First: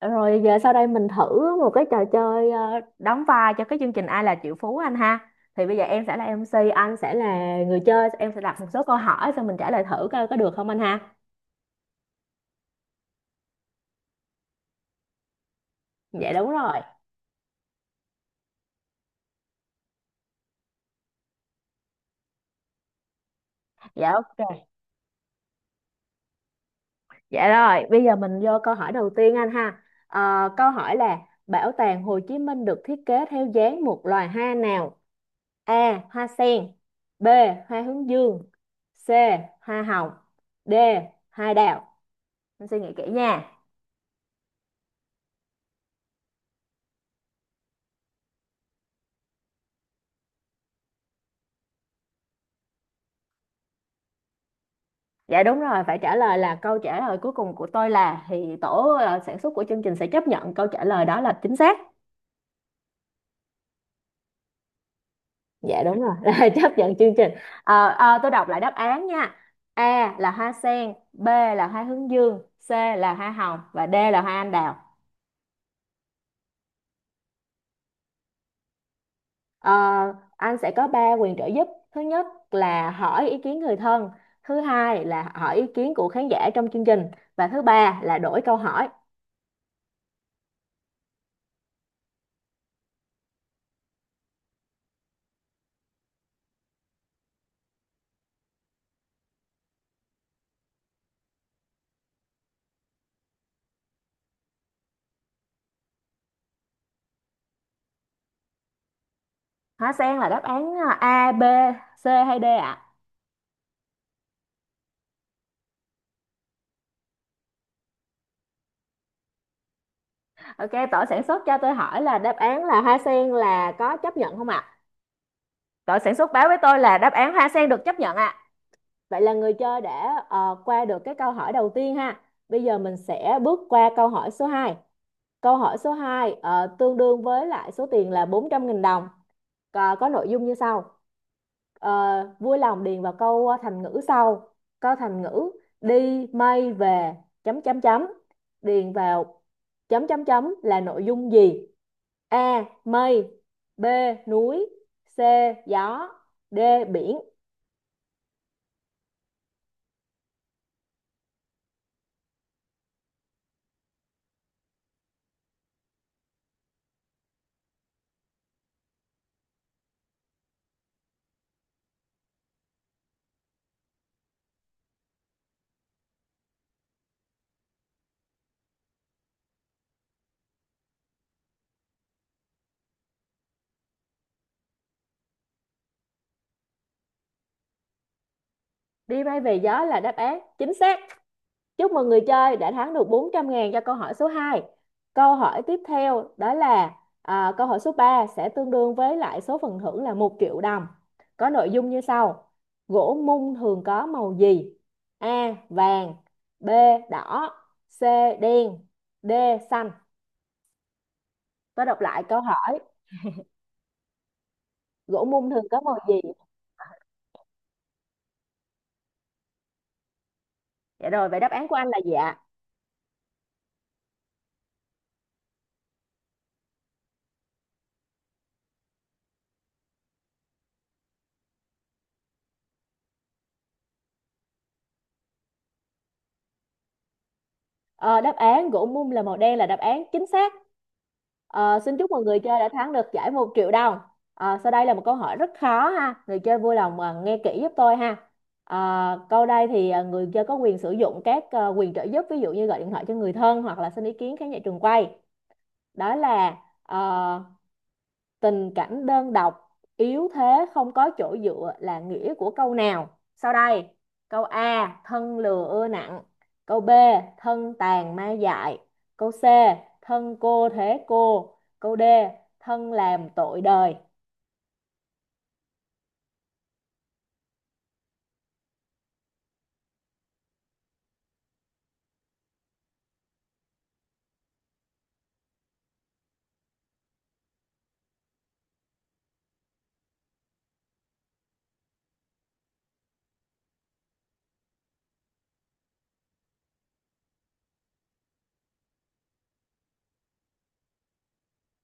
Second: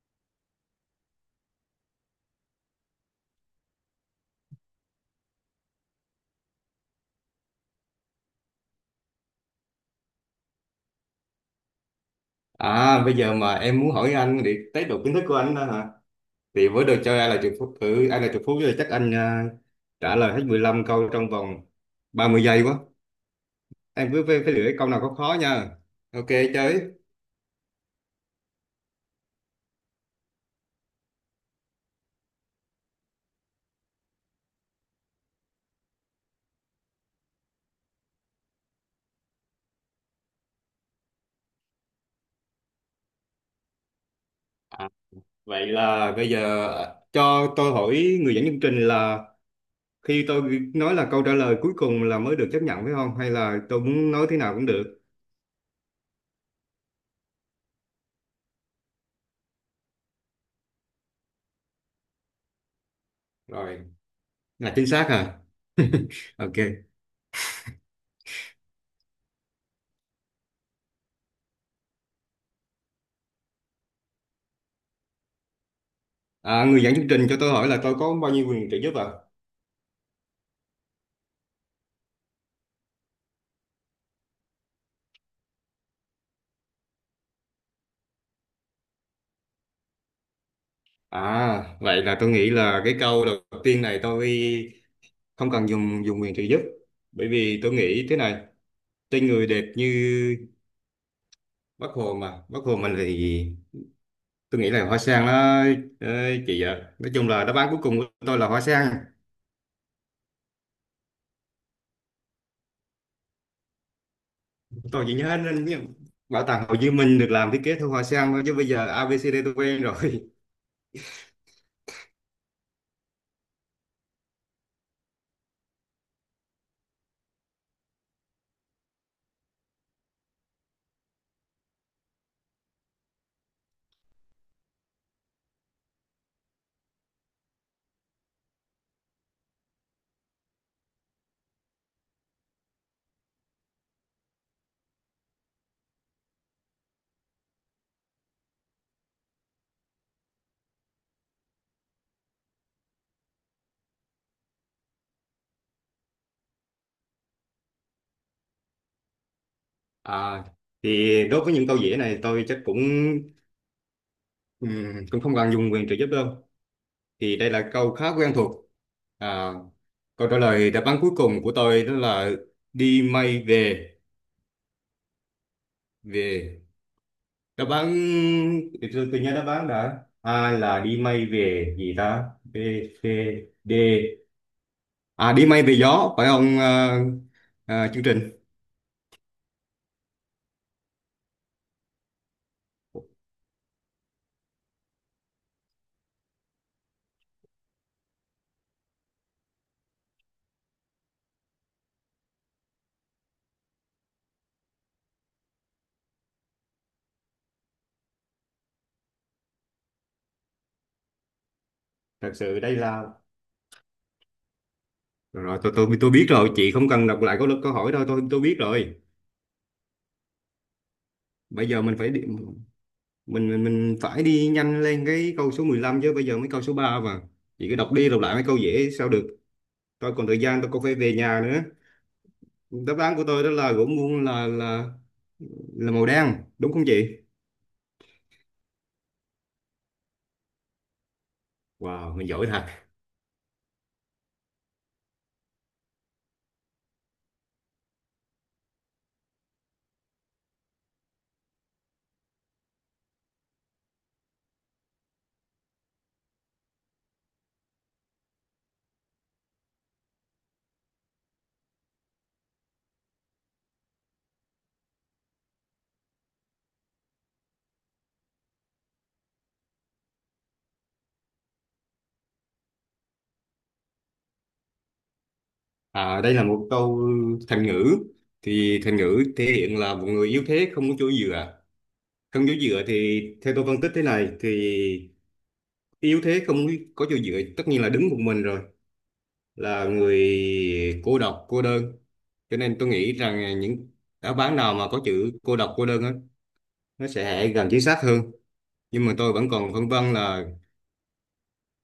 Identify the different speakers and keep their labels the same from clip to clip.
Speaker 1: Rồi giờ sau đây mình thử một cái trò chơi đóng vai cho cái chương trình Ai là triệu phú anh ha. Thì bây giờ em sẽ là MC, anh sẽ là người chơi, em sẽ đặt một số câu hỏi xong mình trả lời thử coi có được không anh ha.
Speaker 2: À, bây giờ mà em muốn hỏi anh để test độ kiến thức của anh đó hả?
Speaker 1: Dạ đúng
Speaker 2: Thì
Speaker 1: rồi.
Speaker 2: với đồ chơi ai là triệu phú, ai là triệu phú thì chắc anh trả lời hết 15 câu trong vòng 30 giây quá.
Speaker 1: Dạ
Speaker 2: Em cứ phải lựa
Speaker 1: ok.
Speaker 2: cái câu nào có khó nha. Ok, chơi.
Speaker 1: Dạ rồi, bây giờ mình vô câu hỏi đầu tiên anh ha. Câu hỏi là: Bảo tàng Hồ Chí Minh được thiết kế theo dáng một loài hoa nào? A. Hoa sen. B. Hoa hướng dương. C. Hoa hồng. D. Hoa đào. Em suy nghĩ kỹ nha.
Speaker 2: À, vậy là bây giờ cho tôi hỏi người dẫn chương trình là khi tôi nói là câu trả lời cuối cùng là mới được chấp nhận phải không? Hay là tôi muốn nói thế nào cũng được?
Speaker 1: Dạ đúng rồi, phải trả lời là câu trả lời cuối cùng của tôi là thì tổ sản xuất của chương trình sẽ chấp nhận câu trả lời đó là chính xác.
Speaker 2: Rồi, là chính xác hả?
Speaker 1: Dạ đúng rồi, là
Speaker 2: Ok.
Speaker 1: chấp nhận chương trình. Tôi đọc lại đáp án nha. A là hoa sen, B là hoa hướng dương, C là hoa hồng và D là hoa anh đào.
Speaker 2: À, người dẫn chương trình cho tôi hỏi là tôi có bao nhiêu quyền trợ giúp ạ?
Speaker 1: Ờ, anh sẽ có 3 quyền trợ giúp. Thứ nhất là hỏi ý kiến người thân, thứ hai là hỏi ý kiến của khán giả trong chương trình và thứ ba là đổi câu hỏi.
Speaker 2: À, vậy là tôi nghĩ là cái câu đầu tiên này tôi không cần dùng dùng quyền trợ giúp. Bởi vì tôi nghĩ thế này, tên người đẹp như Bác Hồ mà, Bác Hồ mình thì tôi nghĩ là hoa sen đó, ờ, chị ạ. Nói chung là đáp án cuối cùng của tôi là hoa sen.
Speaker 1: Hoa sen là đáp án A, B, C hay D ạ?
Speaker 2: Tôi chỉ nhớ đến những- Bảo tàng Hồ Chí Minh được làm thiết kế theo hoa sen thôi, chứ bây giờ a ABCD tôi quen rồi.
Speaker 1: Ok, tổ sản xuất cho tôi hỏi là đáp án là hoa sen là có chấp nhận không ạ? Tổ sản xuất báo với tôi là đáp án hoa sen được chấp nhận ạ. Vậy là người chơi đã qua được cái câu hỏi đầu tiên ha. Bây giờ mình sẽ bước qua câu hỏi số 2. Câu hỏi số 2 tương đương với lại số tiền là 400.000 đồng, có nội dung như sau. Ờ, Vui lòng điền vào câu thành ngữ sau, câu thành ngữ: đi mây về chấm chấm chấm, điền vào chấm chấm chấm là nội dung gì? A mây, B núi, C gió, D biển.
Speaker 2: À, thì đối với những câu dễ này tôi chắc cũng cũng không cần dùng quyền trợ giúp đâu. Thì đây là câu khá quen thuộc. À, câu trả lời đáp án cuối cùng của tôi đó là đi mây về về đáp án, thì tôi nhớ đáp án đã, A là đi mây về gì ta, B, C, D, à đi mây về gió phải không, chương trình.
Speaker 1: Đi mây về gió là đáp án chính xác. Chúc mừng người chơi đã thắng được 400 ngàn cho câu hỏi số 2. Câu hỏi tiếp theo đó là à, câu hỏi số 3 sẽ tương đương với lại số phần thưởng là một triệu đồng. Có nội dung như sau. Gỗ mung thường có màu gì? A. Vàng. B. Đỏ. C. Đen. D. Xanh. Tôi đọc lại
Speaker 2: Thật
Speaker 1: câu
Speaker 2: sự đây
Speaker 1: hỏi.
Speaker 2: là,
Speaker 1: Gỗ
Speaker 2: rồi,
Speaker 1: mung
Speaker 2: rồi
Speaker 1: thường
Speaker 2: tôi
Speaker 1: có màu gì?
Speaker 2: biết rồi, chị không cần đọc lại câu câu hỏi đâu, tôi biết rồi.
Speaker 1: Dạ rồi, vậy đáp án
Speaker 2: Bây
Speaker 1: của
Speaker 2: giờ
Speaker 1: anh
Speaker 2: mình
Speaker 1: là
Speaker 2: phải
Speaker 1: gì
Speaker 2: đi,
Speaker 1: ạ?
Speaker 2: mình mình mình phải đi nhanh lên cái câu số 15 chứ, bây giờ mới câu số 3 mà chị cứ đọc đi đọc lại mấy câu dễ sao được. Tôi còn thời gian, tôi còn phải về nhà nữa. Đáp án của tôi đó là gỗ muôn là là màu đen đúng không chị?
Speaker 1: Ờ, Đáp án gỗ mum là màu đen là đáp án chính xác. Xin chúc
Speaker 2: Wow,
Speaker 1: mọi
Speaker 2: mình
Speaker 1: người
Speaker 2: giỏi
Speaker 1: chơi
Speaker 2: thật.
Speaker 1: đã thắng được giải một triệu đồng. Ờ, sau đây là một câu hỏi rất khó ha. Người chơi vui lòng nghe kỹ giúp tôi ha. Câu đây thì người chơi có quyền sử dụng các quyền trợ giúp, ví dụ như gọi điện thoại cho người thân hoặc là xin ý kiến khán giả trường quay. Đó là ờ, tình cảnh đơn độc, yếu thế không có chỗ dựa là nghĩa của câu nào sau đây? Câu A thân lừa ưa nặng, câu B thân tàn ma dại, câu C thân cô thế cô, câu D thân làm tội đời.
Speaker 2: À, đây là một câu thành ngữ, thì thành ngữ thể hiện là một người yếu thế không có chỗ dựa. Không chỗ dựa thì theo tôi phân tích thế này thì yếu thế không có chỗ dựa tất nhiên là đứng một mình rồi, là người cô độc cô đơn. Cho nên tôi nghĩ rằng những đáp án nào mà có chữ cô độc cô đơn á, nó sẽ gần chính xác hơn. Nhưng mà tôi vẫn còn phân vân là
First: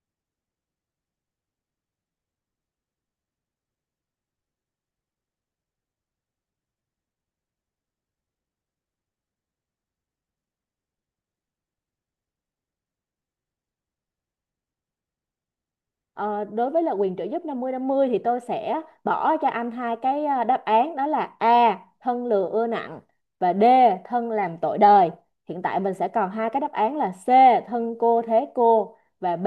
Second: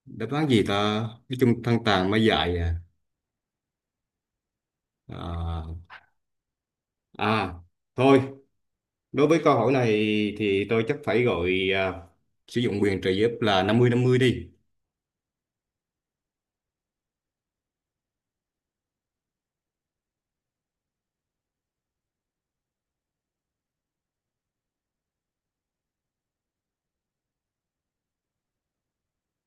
Speaker 2: đáp án gì ta, cái chung thân tàn mới dạy. À à, à thôi, đối với câu hỏi này thì tôi chắc phải gọi, sử dụng quyền trợ giúp là năm mươi đi.
Speaker 1: Ờ, Đối với là quyền trợ giúp năm mươi thì tôi sẽ bỏ cho anh hai cái đáp án, đó là A thân lừa ưa nặng và D thân làm tội đời. Hiện tại mình sẽ còn hai cái đáp án là C thân cô thế cô và B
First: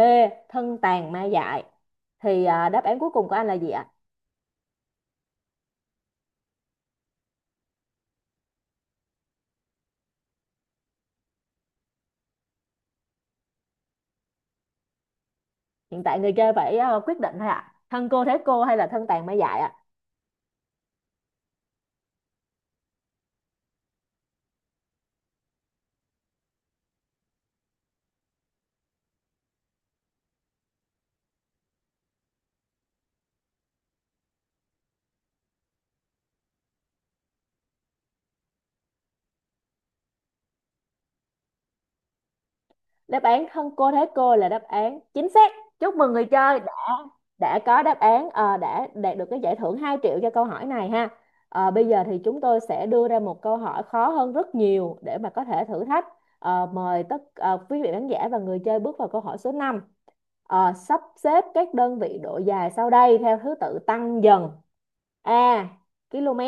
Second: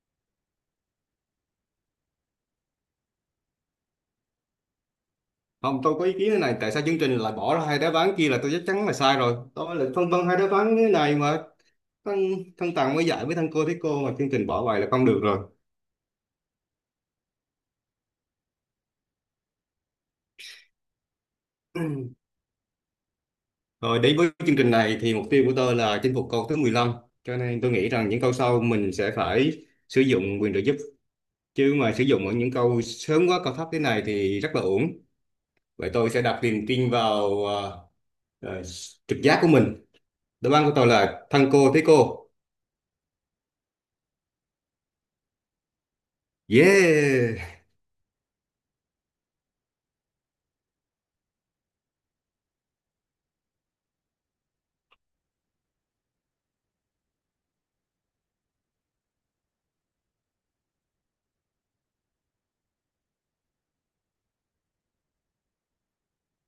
Speaker 1: thân tàn ma dại. Thì à, đáp án cuối cùng của anh là gì ạ?
Speaker 2: Không, tôi có ý kiến thế này, tại sao chương trình lại bỏ ra hai đáp án kia là tôi chắc chắn là sai rồi, tôi lại phân vân hai đáp án thế này mà. Thân thân tàn mới dạy với thân cô thấy cô mà chương trình bỏ bài là không được rồi.
Speaker 1: Hiện tại người chơi phải quyết định thôi ạ. Thân cô thế cô hay là thân tàn ma dại ạ?
Speaker 2: Rồi, đến với chương trình này thì mục tiêu của tôi là chinh phục câu thứ 15, cho nên tôi nghĩ rằng những câu sau mình sẽ phải sử dụng quyền trợ giúp. Chứ mà sử dụng ở những câu sớm quá cao thấp thế này thì rất là uổng. Vậy tôi sẽ đặt niềm tin vào ờ, trực giác của mình. Đáp án của tôi là thân cô thế cô.
Speaker 1: Đáp án thân cô thế cô là đáp án chính xác. Chúc mừng người chơi đã
Speaker 2: Yeah.
Speaker 1: có đáp án đã đạt được cái giải thưởng 2 triệu cho câu hỏi này ha. Ờ, bây giờ thì chúng tôi sẽ đưa ra một câu hỏi khó hơn rất nhiều để mà có thể thử thách. Mời quý vị khán giả và người chơi bước vào câu hỏi số 5: sắp xếp các đơn vị độ dài sau đây theo thứ tự tăng dần. A km,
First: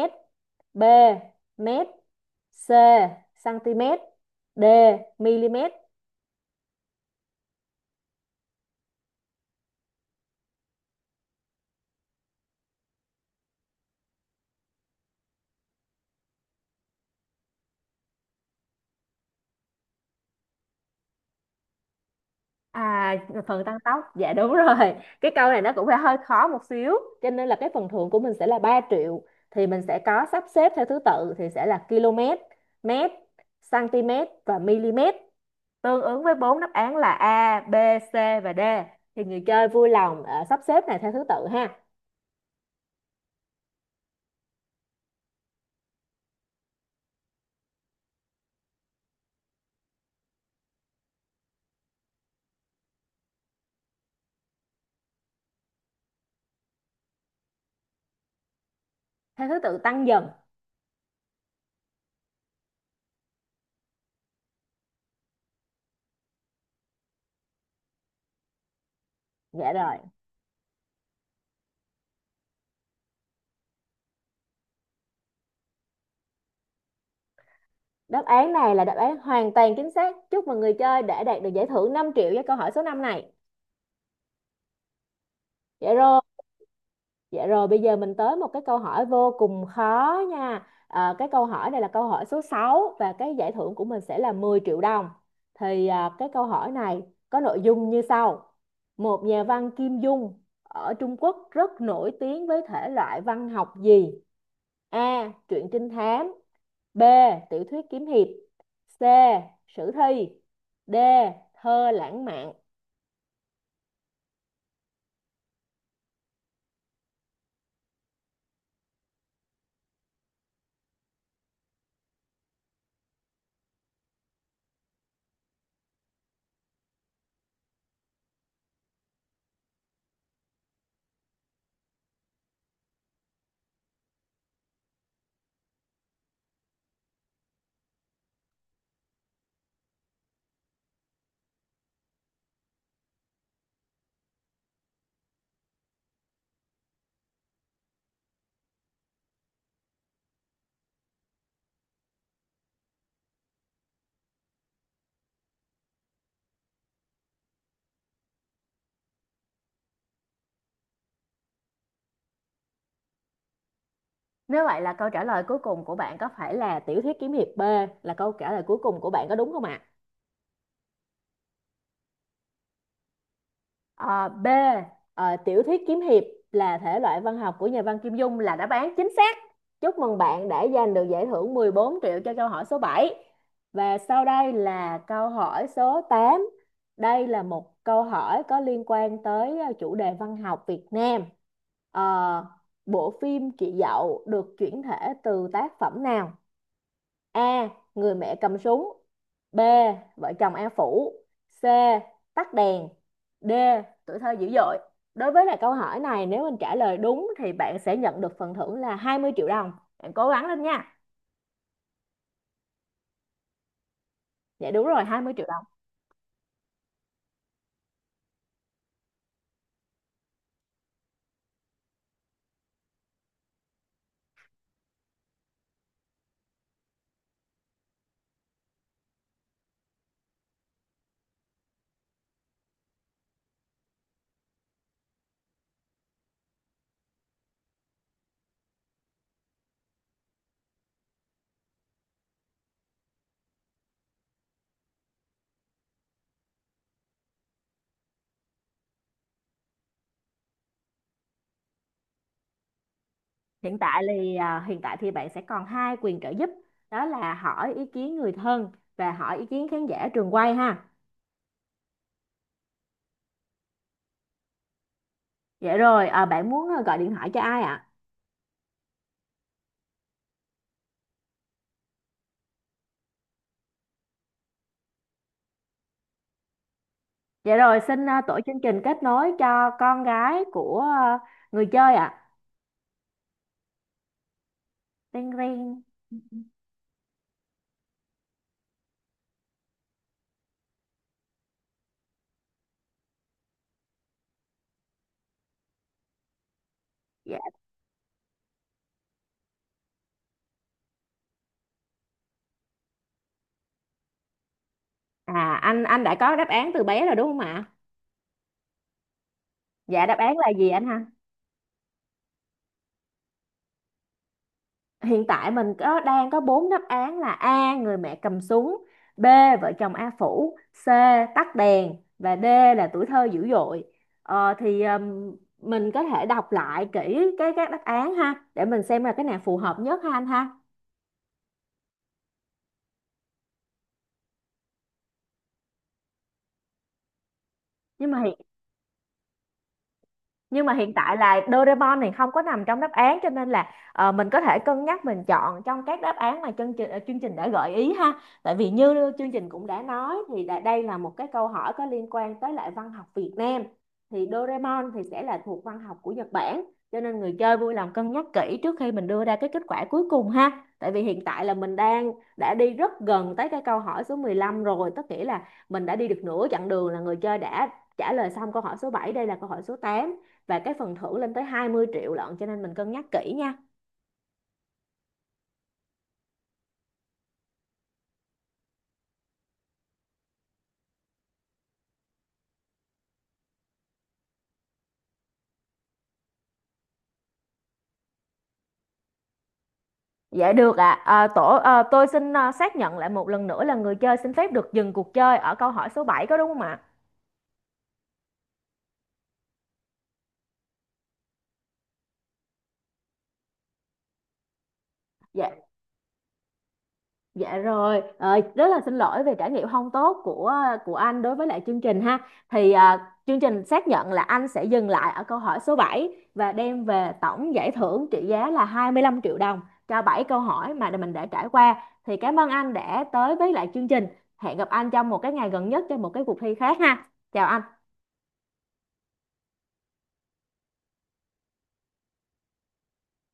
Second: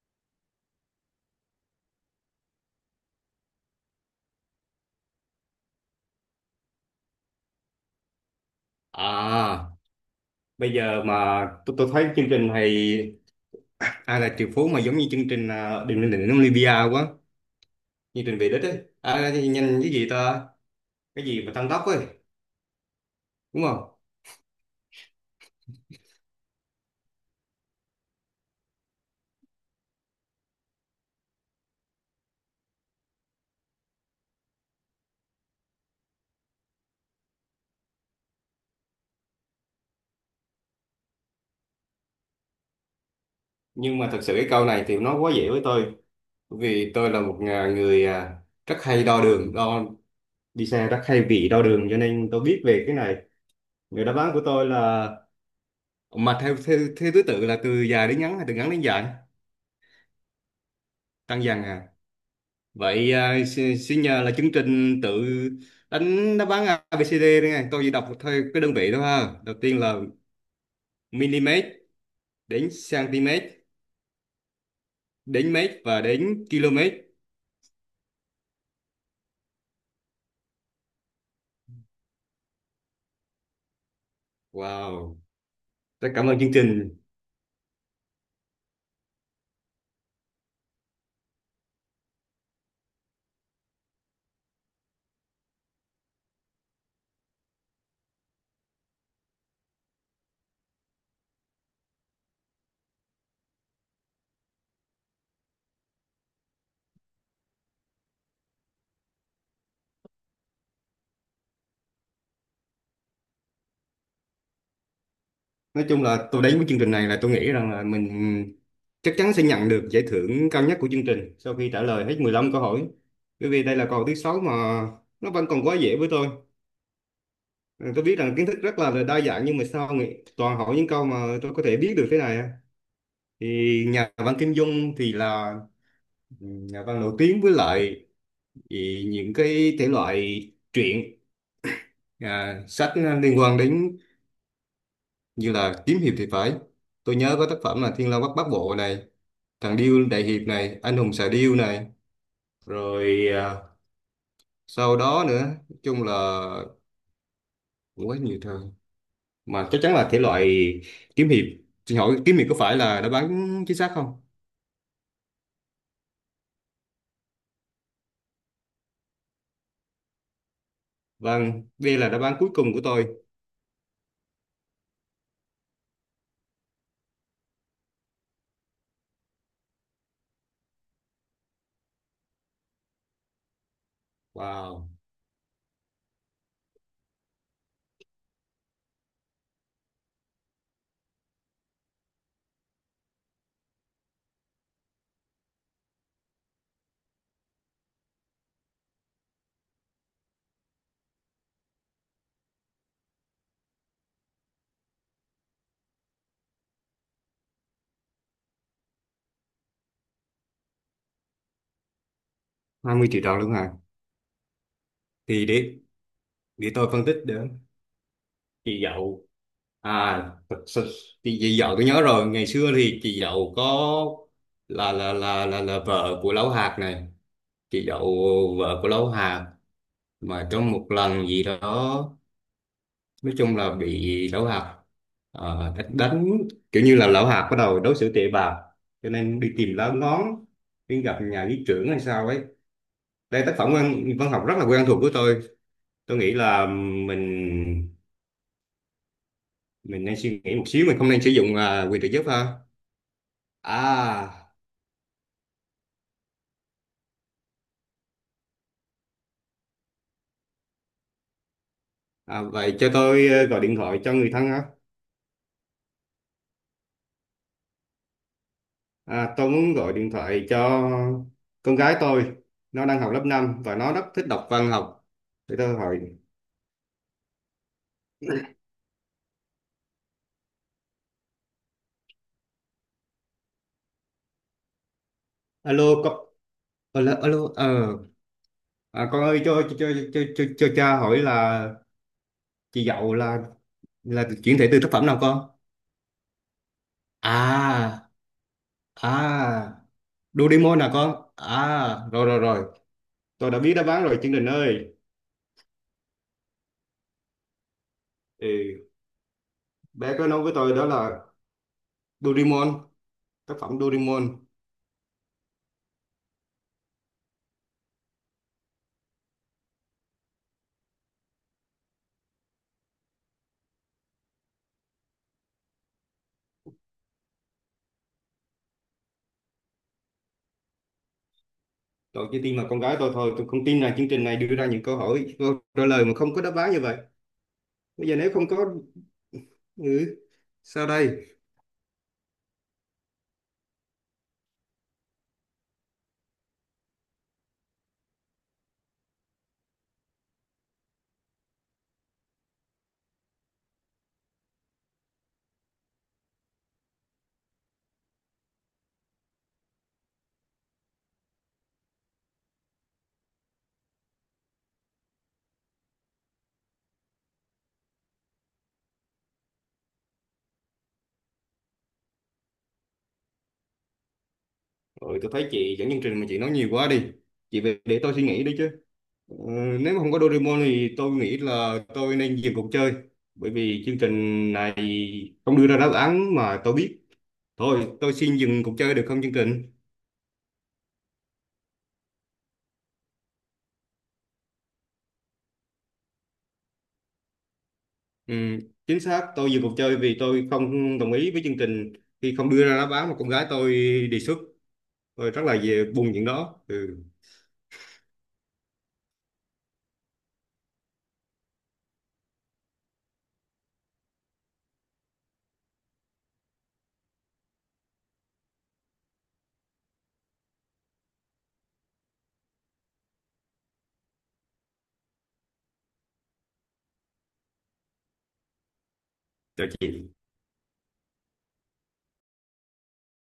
Speaker 1: B mét, C cm, D mm.
Speaker 2: À, bây giờ mà tôi thấy chương trình này ai là triệu phú mà giống như chương trình đừng lên đỉnh Olympia quá, chương trình về đích ấy, thì nhanh cái gì ta, cái gì mà tăng tốc ấy
Speaker 1: À, phần
Speaker 2: đúng
Speaker 1: tăng
Speaker 2: không?
Speaker 1: tốc, dạ đúng rồi. Cái câu này nó cũng phải hơi khó một xíu, cho nên là cái phần thưởng của mình sẽ là 3 triệu. Thì mình sẽ có sắp xếp theo thứ tự thì sẽ là km, mét, cm và mm. Tương ứng với bốn đáp án là A, B, C và D. Thì người chơi vui lòng sắp xếp này theo thứ tự ha,
Speaker 2: Nhưng mà thật sự cái câu này thì nó quá dễ với tôi, bởi vì tôi là một người rất hay đo đường, đo đi xe rất hay bị đau đường, cho nên tôi biết về cái này. Người đáp án của tôi là, mà theo theo, theo thứ tự là từ dài đến ngắn hay từ ngắn đến dài?
Speaker 1: theo thứ tự tăng dần.
Speaker 2: Tăng dần à? Vậy, xin, xin nhờ là chương trình tự đánh đáp án ABCD đây này, tôi chỉ đọc theo cái đơn vị thôi ha, đầu
Speaker 1: Dạ
Speaker 2: tiên
Speaker 1: rồi.
Speaker 2: là mm, đến cm, đến mét và đến km.
Speaker 1: Đáp án này là đáp án hoàn toàn chính xác. Chúc mừng người chơi đã đạt được giải thưởng 5 triệu với câu hỏi số 5 này.
Speaker 2: Wow,
Speaker 1: Dạ
Speaker 2: rất
Speaker 1: rồi.
Speaker 2: cảm ơn chương trình.
Speaker 1: Dạ rồi, bây giờ mình tới một cái câu hỏi vô cùng khó nha. À, cái câu hỏi này là câu hỏi số 6 và cái giải thưởng của mình sẽ là 10 triệu đồng. Thì à, cái câu hỏi này có nội dung như sau. Một nhà văn Kim Dung ở Trung Quốc rất nổi tiếng với thể loại văn học gì? A. Truyện trinh thám. B. Tiểu thuyết kiếm hiệp. C. Sử thi. D. Thơ lãng mạn.
Speaker 2: Nói chung là tôi đến với chương trình này là tôi nghĩ rằng là mình chắc chắn sẽ nhận được giải thưởng cao nhất của chương trình sau khi trả lời hết 15 câu hỏi, bởi vì đây là câu thứ sáu mà nó vẫn còn quá dễ với tôi. Ừ, tôi biết rằng kiến thức rất là đa dạng, nhưng mà sao nghĩ toàn hỏi những câu mà tôi có thể biết được thế này à? Thì nhà văn Kim Dung thì là, ừ, nhà văn nổi tiếng với lại thì những cái thể loại truyện, sách liên quan đến như là kiếm hiệp thì phải. Tôi nhớ có tác phẩm là Thiên Long Bát Bát Bộ này, thằng Điêu Đại Hiệp này, anh hùng xà điêu này, rồi sau đó nữa, nói chung là cũng quá nhiều thời, mà chắc chắn là thể loại kiếm hiệp. Xin hỏi kiếm hiệp có phải là đáp án chính xác không?
Speaker 1: Nếu vậy là câu trả lời cuối cùng của bạn có phải là tiểu thuyết kiếm hiệp B là câu trả lời cuối cùng của bạn có đúng không ạ?
Speaker 2: Vâng, đây là đáp án cuối cùng của tôi.
Speaker 1: Ờ, B, tiểu thuyết kiếm hiệp là thể loại văn học của nhà văn Kim Dung là đáp án chính xác. Chúc mừng bạn đã giành được giải thưởng 14 triệu cho câu hỏi số bảy. Và sau đây
Speaker 2: Wow,
Speaker 1: là câu hỏi số tám. Đây là một câu hỏi có liên quan tới chủ đề văn học Việt Nam. Ờ, Bộ phim Chị Dậu được chuyển thể từ tác phẩm nào? A. Người mẹ cầm súng. B. Vợ chồng A Phủ. C. Tắt đèn. D. Tuổi thơ dữ dội. Đối với lại câu hỏi này nếu mình trả lời đúng thì bạn sẽ nhận được phần thưởng là 20 triệu đồng. Bạn cố gắng lên nha.
Speaker 2: 20 triệu đồng luôn hả?
Speaker 1: Dạ đúng rồi, 20 triệu
Speaker 2: Thì
Speaker 1: đồng.
Speaker 2: để tôi phân tích được. Chị Dậu, à thật sự- chị Dậu tôi nhớ rồi, ngày xưa thì chị Dậu có là vợ của Lão Hạt này. Chị Dậu vợ của Lão Hạt, mà trong một lần gì đó nói chung là bị lão hạt, đánh, kiểu như là lão hạt bắt đầu đối xử tệ bạc, cho nên đi tìm lá ngón, đi gặp nhà lý trưởng hay sao ấy. Đây tác phẩm văn học rất là quen thuộc của tôi. Tôi nghĩ là mình mình nên suy nghĩ một xíu, mình không nên sử dụng quyền trợ giúp ha.
Speaker 1: Hiện tại thì
Speaker 2: À,
Speaker 1: bạn sẽ còn hai quyền trợ giúp. Đó là hỏi ý kiến người thân và hỏi ý kiến khán giả trường quay ha.
Speaker 2: à vậy cho tôi gọi điện thoại cho người thân ha.
Speaker 1: Dạ rồi, bạn muốn gọi điện thoại cho ai ạ?
Speaker 2: Tôi muốn gọi điện thoại cho con gái tôi, nó đang học lớp 5 và nó rất thích đọc văn học, để tôi hỏi.
Speaker 1: Dạ rồi, xin tổ chương trình kết nối cho con gái của người chơi ạ. Ring ring.
Speaker 2: Alo, con, alo, alo, con ơi, cho cha hỏi là chị Dậu là chuyển thể từ tác phẩm nào con?
Speaker 1: Dạ.
Speaker 2: À, à, Doraemon nè con. À, rồi rồi rồi, tôi đã biết đáp án rồi Chương Trình ơi.
Speaker 1: À, anh đã có đáp án từ bé rồi đúng không ạ?
Speaker 2: Ừ,
Speaker 1: Dạ
Speaker 2: bé
Speaker 1: đáp
Speaker 2: có
Speaker 1: án
Speaker 2: nói
Speaker 1: là
Speaker 2: với
Speaker 1: gì
Speaker 2: tôi
Speaker 1: anh
Speaker 2: đó
Speaker 1: ha?
Speaker 2: là Doraemon, tác phẩm Doraemon.
Speaker 1: Hiện tại mình đang có bốn đáp án là A người mẹ cầm súng, B vợ chồng A phủ, C tắt đèn và D là tuổi thơ dữ dội. Ờ, thì Mình có thể đọc lại kỹ cái các đáp án ha để mình xem là cái nào phù hợp nhất ha anh ha.
Speaker 2: Tôi chỉ tin là con gái tôi thôi, tôi không tin là chương trình này đưa ra những câu hỏi, câu trả lời mà không có đáp án như vậy. Bây
Speaker 1: Nhưng
Speaker 2: giờ
Speaker 1: mà
Speaker 2: nếu
Speaker 1: hiện
Speaker 2: không có, ừ,
Speaker 1: nhưng mà
Speaker 2: sao
Speaker 1: hiện tại
Speaker 2: đây?
Speaker 1: là Doraemon thì không có nằm trong đáp án, cho nên là mình có thể cân nhắc mình chọn trong các đáp án mà chương trình đã gợi ý ha. Tại vì như chương trình cũng đã nói thì đây là một cái câu hỏi có liên quan tới lại văn học Việt Nam, thì Doraemon thì sẽ là thuộc văn học của Nhật Bản, cho nên người chơi vui lòng cân nhắc kỹ trước khi mình đưa ra cái kết quả cuối cùng ha. Tại vì hiện tại là mình đã đi rất gần tới cái câu hỏi số 15 rồi, tức nghĩa là mình đã đi được nửa chặng đường, là người chơi đã trả lời xong câu hỏi số bảy, đây là câu hỏi số tám, và cái phần thưởng lên tới 20 triệu lận, cho nên mình cân nhắc kỹ nha.
Speaker 2: Ừ, tôi thấy chị dẫn chương trình mà chị nói nhiều quá đi. Chị về để tôi suy nghĩ đi chứ. Ờ, Nếu mà không có Doraemon thì tôi nghĩ là tôi nên dừng cuộc chơi. Bởi vì chương trình này không đưa ra đáp án mà tôi biết. Thôi, tôi xin dừng cuộc chơi được không chương trình?
Speaker 1: Dạ được ạ. À. Tôi xin xác nhận lại một lần nữa là người chơi xin phép được dừng cuộc chơi ở câu hỏi số 7 có đúng không ạ?
Speaker 2: Ừ, chính xác, tôi dừng cuộc chơi vì tôi không đồng ý với chương trình khi không đưa ra đáp án mà con gái tôi đề xuất. Tôi rất
Speaker 1: Dạ.
Speaker 2: là về buồn chuyện đó. Ừ,
Speaker 1: Dạ rồi, rất là xin lỗi về trải nghiệm không tốt của anh đối với lại chương trình ha. Thì à, Chương trình xác nhận là anh sẽ dừng lại ở câu hỏi số 7 và đem về tổng giải thưởng trị giá là 25 triệu đồng cho 7 câu hỏi mà mình đã trải qua. Thì cảm ơn anh đã tới với lại chương trình. Hẹn gặp anh trong một cái ngày gần nhất cho một cái cuộc thi khác ha. Chào anh.
Speaker 2: chào chị.